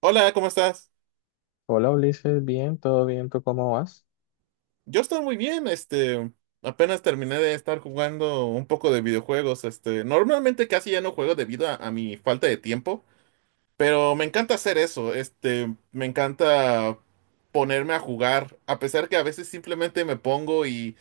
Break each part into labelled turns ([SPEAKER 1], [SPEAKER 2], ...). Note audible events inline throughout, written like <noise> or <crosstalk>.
[SPEAKER 1] Hola, ¿cómo estás?
[SPEAKER 2] Hola Ulises, bien, todo bien, ¿tú cómo vas?
[SPEAKER 1] Yo estoy muy bien, apenas terminé de estar jugando un poco de videojuegos, normalmente casi ya no juego debido a mi falta de tiempo, pero me encanta hacer eso, me encanta ponerme a jugar, a pesar que a veces simplemente me pongo y,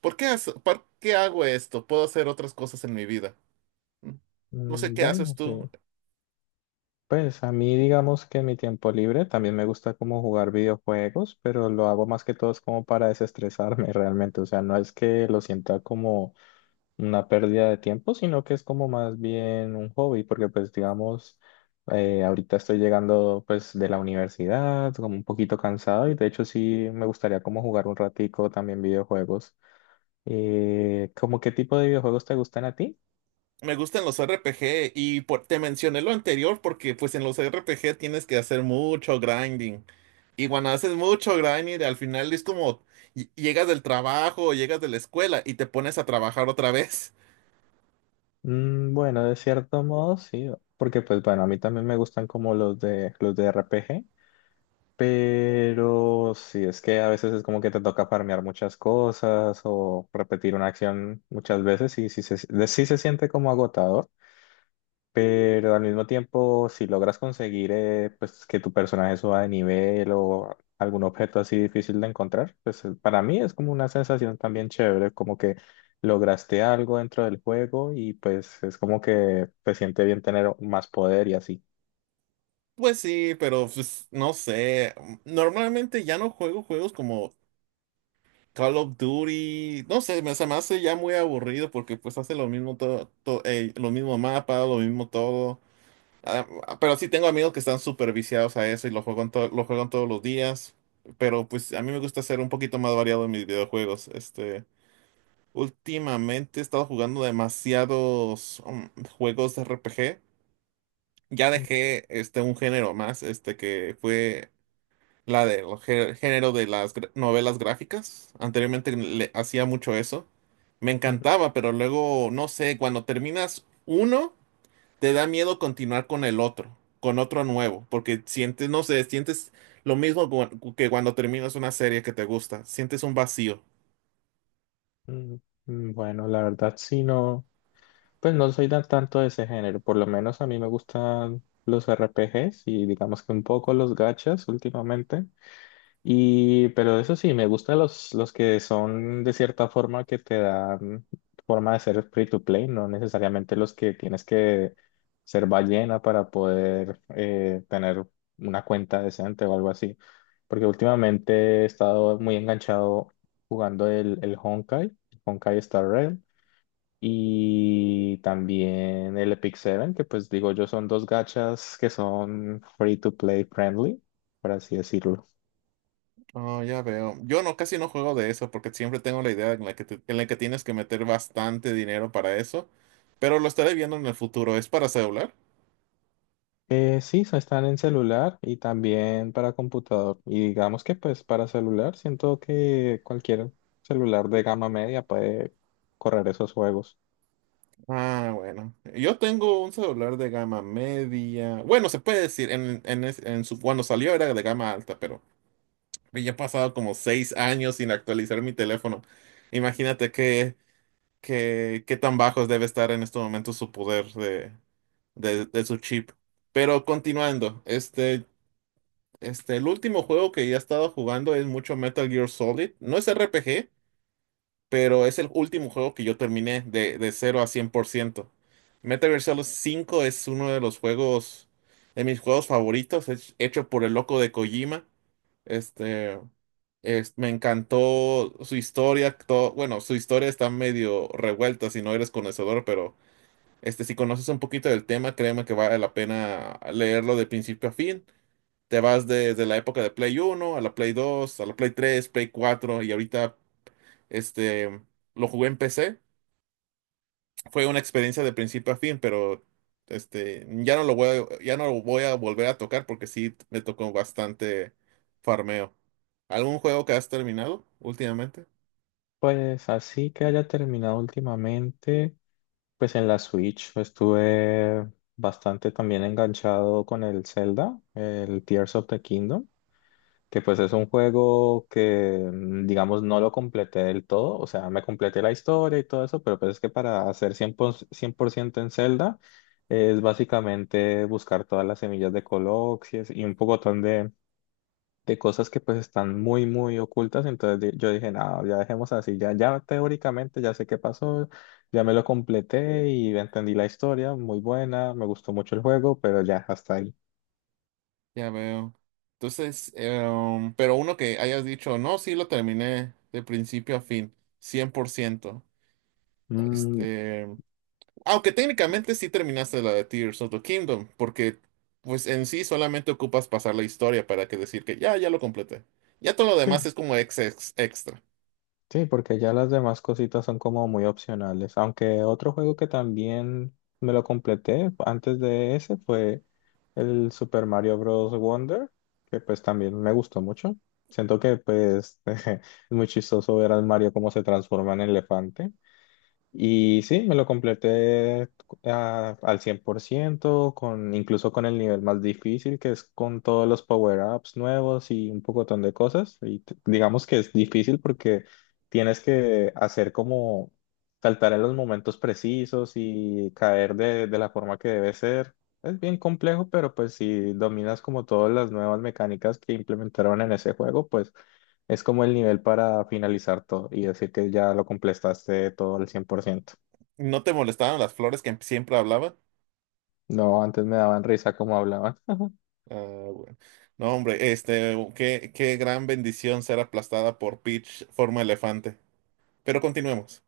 [SPEAKER 1] ¿ por qué hago esto? Puedo hacer otras cosas en mi vida. No sé
[SPEAKER 2] Mm,
[SPEAKER 1] qué haces
[SPEAKER 2] bueno, sí.
[SPEAKER 1] tú.
[SPEAKER 2] Pues a mí digamos que en mi tiempo libre también me gusta como jugar videojuegos, pero lo hago más que todo es como para desestresarme <laughs> realmente, o sea, no es que lo sienta como una pérdida de tiempo, sino que es como más bien un hobby, porque pues digamos, ahorita estoy llegando pues de la universidad, como un poquito cansado y de hecho sí me gustaría como jugar un ratico también videojuegos. ¿Cómo qué tipo de videojuegos te gustan a ti?
[SPEAKER 1] Me gustan los RPG te mencioné lo anterior porque pues en los RPG tienes que hacer mucho grinding. Y cuando haces mucho grinding, al final es como llegas del trabajo, o llegas de la escuela y te pones a trabajar otra vez. <laughs>
[SPEAKER 2] Mm, bueno, de cierto modo sí, porque pues bueno, a mí también me gustan como los de RPG, pero sí, es que a veces es como que te toca farmear muchas cosas o repetir una acción muchas veces y sí se siente como agotador, pero al mismo tiempo, si logras conseguir pues que tu personaje suba de nivel o algún objeto así difícil de encontrar, pues para mí es como una sensación también chévere, como que lograste algo dentro del juego y pues es como que te siente bien tener más poder y así.
[SPEAKER 1] Pues sí, pero pues no sé. Normalmente ya no juego juegos como Call of Duty. No sé, se me hace ya muy aburrido porque pues hace lo mismo todo, lo mismo mapa, lo mismo todo. Ah, pero sí tengo amigos que están súper viciados a eso y lo juegan, lo juegan todos los días. Pero pues a mí me gusta ser un poquito más variado en mis videojuegos. Últimamente he estado jugando demasiados juegos de RPG. Ya
[SPEAKER 2] Mm,
[SPEAKER 1] dejé un género más, este que fue la del género de las novelas gráficas. Anteriormente le hacía mucho eso. Me
[SPEAKER 2] ujú,
[SPEAKER 1] encantaba, pero luego, no sé, cuando terminas uno te da miedo continuar con el otro, con otro nuevo, porque sientes, no sé, sientes lo mismo que cuando terminas una serie que te gusta, sientes un vacío.
[SPEAKER 2] mm, mm, bueno, la verdad sí no, pues no soy tanto de ese género, por lo menos a mí me gustan los RPGs y digamos que un poco los gachas últimamente. Y, pero eso sí, me gustan los que son de cierta forma que te dan forma de ser free to play, no necesariamente los que tienes que ser ballena para poder tener una cuenta decente o algo así. Porque últimamente he estado muy enganchado jugando el Honkai, Honkai Star Rail, y también el Epic Seven, que pues digo yo son dos gachas que son free to play friendly, por así decirlo.
[SPEAKER 1] Oh, ya veo. Yo no, casi no juego de eso porque siempre tengo la idea en la que, en la que tienes que meter bastante dinero para eso, pero lo estaré viendo en el futuro. ¿Es para celular?
[SPEAKER 2] Sí, están en celular y también para computador. Y digamos que pues para celular siento que cualquier celular de gama media puede correr esos juegos.
[SPEAKER 1] Ah, bueno. Yo tengo un celular de gama media. Bueno, se puede decir, en su, cuando salió era de gama alta, pero ya he pasado como seis años sin actualizar mi teléfono. Imagínate qué tan bajos debe estar en este momento su poder de su chip. Pero continuando, el último juego que ya he estado jugando es mucho Metal Gear Solid. No es RPG, pero es el último juego que yo terminé de cero a 100%. Metal Gear Solid 5 es uno de los juegos, de mis juegos favoritos, es hecho por el loco de Kojima. Este, Me encantó su historia. Bueno, su historia está medio revuelta si no eres conocedor, pero si conoces un poquito del tema, créeme que vale la pena leerlo de principio a fin. Te vas desde la época de Play uno a la Play 2 a la Play 3 Play 4 y ahorita este, lo jugué en PC. Fue una experiencia de principio a fin, pero ya no lo voy a volver a tocar porque sí me tocó bastante farmeo. ¿Algún juego que has terminado últimamente?
[SPEAKER 2] Pues así que haya terminado últimamente, pues en la Switch estuve bastante también enganchado con el Zelda, el Tears of the Kingdom. Que pues es un juego que, mm, digamos, no lo completé del todo, o sea, me completé la historia y todo eso, pero pues es que para hacer cien por ciento, cien por ciento en Zelda es básicamente buscar todas las semillas de Coloxies y un pocotón de cosas que pues están muy ocultas, entonces yo dije, no, ya dejemos así, ya, ya teóricamente ya sé qué pasó, ya me lo completé y entendí la historia, muy buena, me gustó mucho el juego, pero ya hasta ahí.
[SPEAKER 1] Ya veo. Entonces, pero uno que hayas dicho, no, sí lo terminé de principio a fin, 100%.
[SPEAKER 2] Mm,
[SPEAKER 1] Este, Aunque técnicamente sí terminaste la de Tears of the Kingdom, porque pues en sí solamente ocupas pasar la historia para que decir que ya lo completé. Ya todo lo demás
[SPEAKER 2] sí.
[SPEAKER 1] es como extra.
[SPEAKER 2] Sí, porque ya las demás cositas son como muy opcionales. Aunque otro juego que también me lo completé antes de ese fue el Super Mario Bros. Wonder, que pues también me gustó mucho. Siento que pues <laughs> es muy chistoso ver al Mario cómo se transforma en elefante. Y sí, me lo completé al 100%, con, incluso con el nivel más difícil, que es con todos los power-ups nuevos y un pocotón de cosas. Y digamos que es difícil porque tienes que hacer como saltar en los momentos precisos y caer de la forma que debe ser. Es bien complejo, pero pues si dominas como todas las nuevas mecánicas que implementaron en ese juego, pues es como el nivel para finalizar todo y decir que ya lo completaste todo al 100%.
[SPEAKER 1] ¿No te molestaron las flores que siempre hablaba?
[SPEAKER 2] No, antes me daban risa como hablaban. <laughs>
[SPEAKER 1] Ah, bueno. No, hombre, qué gran bendición ser aplastada por Peach forma elefante. Pero continuemos.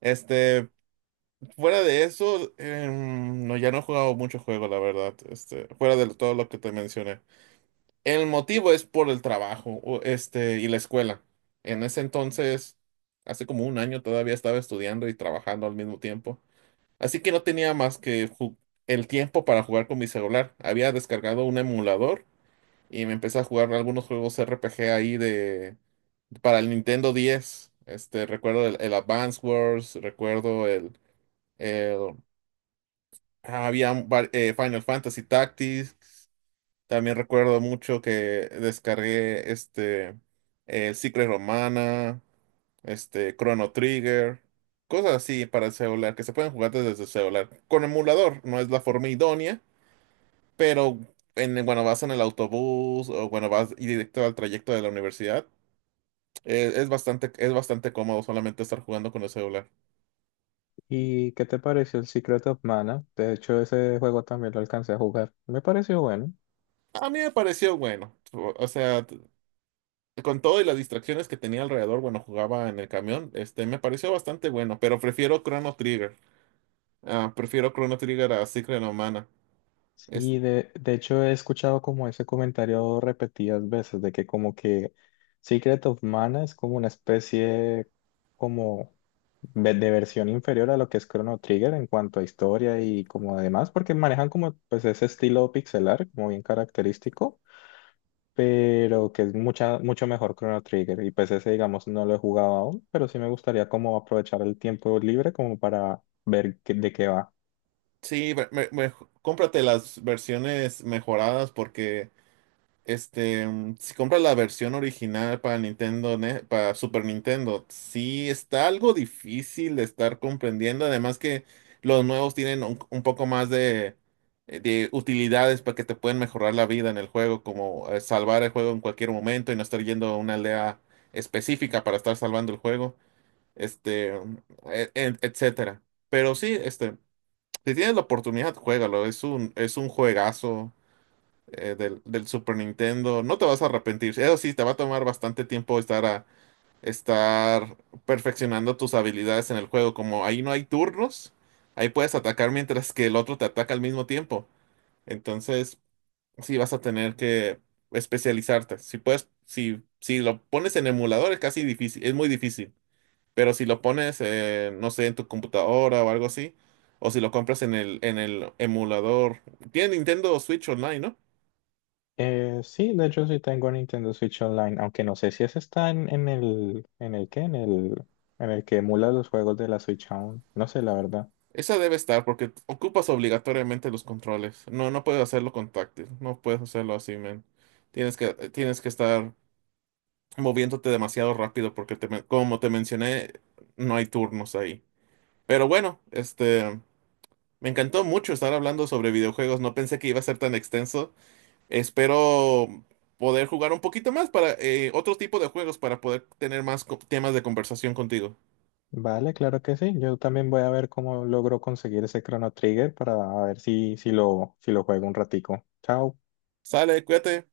[SPEAKER 1] Este, Fuera de eso, no, ya no he jugado mucho juego, la verdad. Fuera de todo lo que te mencioné. El motivo es por el trabajo, y la escuela. En ese entonces, hace como un año todavía estaba estudiando y trabajando al mismo tiempo. Así que no tenía más que el tiempo para jugar con mi celular. Había descargado un emulador y me empecé a jugar algunos juegos RPG ahí de para el Nintendo 10. Recuerdo el Advance Wars, recuerdo el- ah, había Final Fantasy Tactics, también recuerdo mucho que descargué Secret Romana, Chrono Trigger, cosas así para el celular que se pueden jugar desde el celular. Con emulador no es la forma idónea, pero cuando vas en el autobús o cuando vas directo al trayecto de la universidad, es bastante cómodo solamente estar jugando con el celular.
[SPEAKER 2] ¿Y qué te pareció el Secret of Mana? De hecho, ese juego también lo alcancé a jugar. Me pareció bueno.
[SPEAKER 1] A mí me pareció bueno, o sea, con todo y las distracciones que tenía alrededor, bueno, jugaba en el camión, me pareció bastante bueno, pero prefiero Chrono Trigger. Ah, prefiero Chrono Trigger a Secret of Mana. Es,
[SPEAKER 2] Sí, de hecho he escuchado como ese comentario repetidas veces de que como que Secret of Mana es como una especie como de versión inferior a lo que es Chrono Trigger en cuanto a historia y como demás, porque manejan como pues ese estilo pixelar como bien característico, pero que es mucho mejor Chrono Trigger y pues ese digamos no lo he jugado aún, pero sí me gustaría como aprovechar el tiempo libre como para ver de qué va.
[SPEAKER 1] sí, cómprate las versiones mejoradas porque si compras la versión original para para Super Nintendo, sí está algo difícil de estar comprendiendo. Además que los nuevos tienen un poco más de utilidades para que te pueden mejorar la vida en el juego, como salvar el juego en cualquier momento y no estar yendo a una aldea específica para estar salvando el juego, este, mm, etcétera. Pero sí, si tienes la oportunidad, juégalo. Es un juegazo del Super Nintendo. No te vas a arrepentir. Eso sí, te va a tomar bastante tiempo estar perfeccionando tus habilidades en el juego. Como ahí no hay turnos, ahí puedes atacar mientras que el otro te ataca al mismo tiempo. Entonces, sí vas a tener que especializarte. Si puedes, si lo pones en emulador es casi difícil, es muy difícil. Pero si lo pones, no sé, en tu computadora o algo así, o si lo compras en en el emulador. Tiene Nintendo Switch Online, ¿no?
[SPEAKER 2] Sí, de hecho sí tengo Nintendo Switch Online, aunque no sé si ese está en el que emula los juegos de la Switch aún. No sé, la verdad.
[SPEAKER 1] Esa debe estar porque ocupas obligatoriamente los controles. No, no puedes hacerlo con táctil. No puedes hacerlo así, man. Tienes que estar moviéndote demasiado rápido porque como te mencioné, no hay turnos ahí. Pero bueno, me encantó mucho estar hablando sobre videojuegos. No pensé que iba a ser tan extenso. Espero poder jugar un poquito más para otro tipo de juegos para poder tener más temas de conversación contigo.
[SPEAKER 2] Vale, claro que sí. Yo también voy a ver cómo logro conseguir ese Chrono Trigger para ver si lo juego un ratico. Chao.
[SPEAKER 1] Sale, cuídate.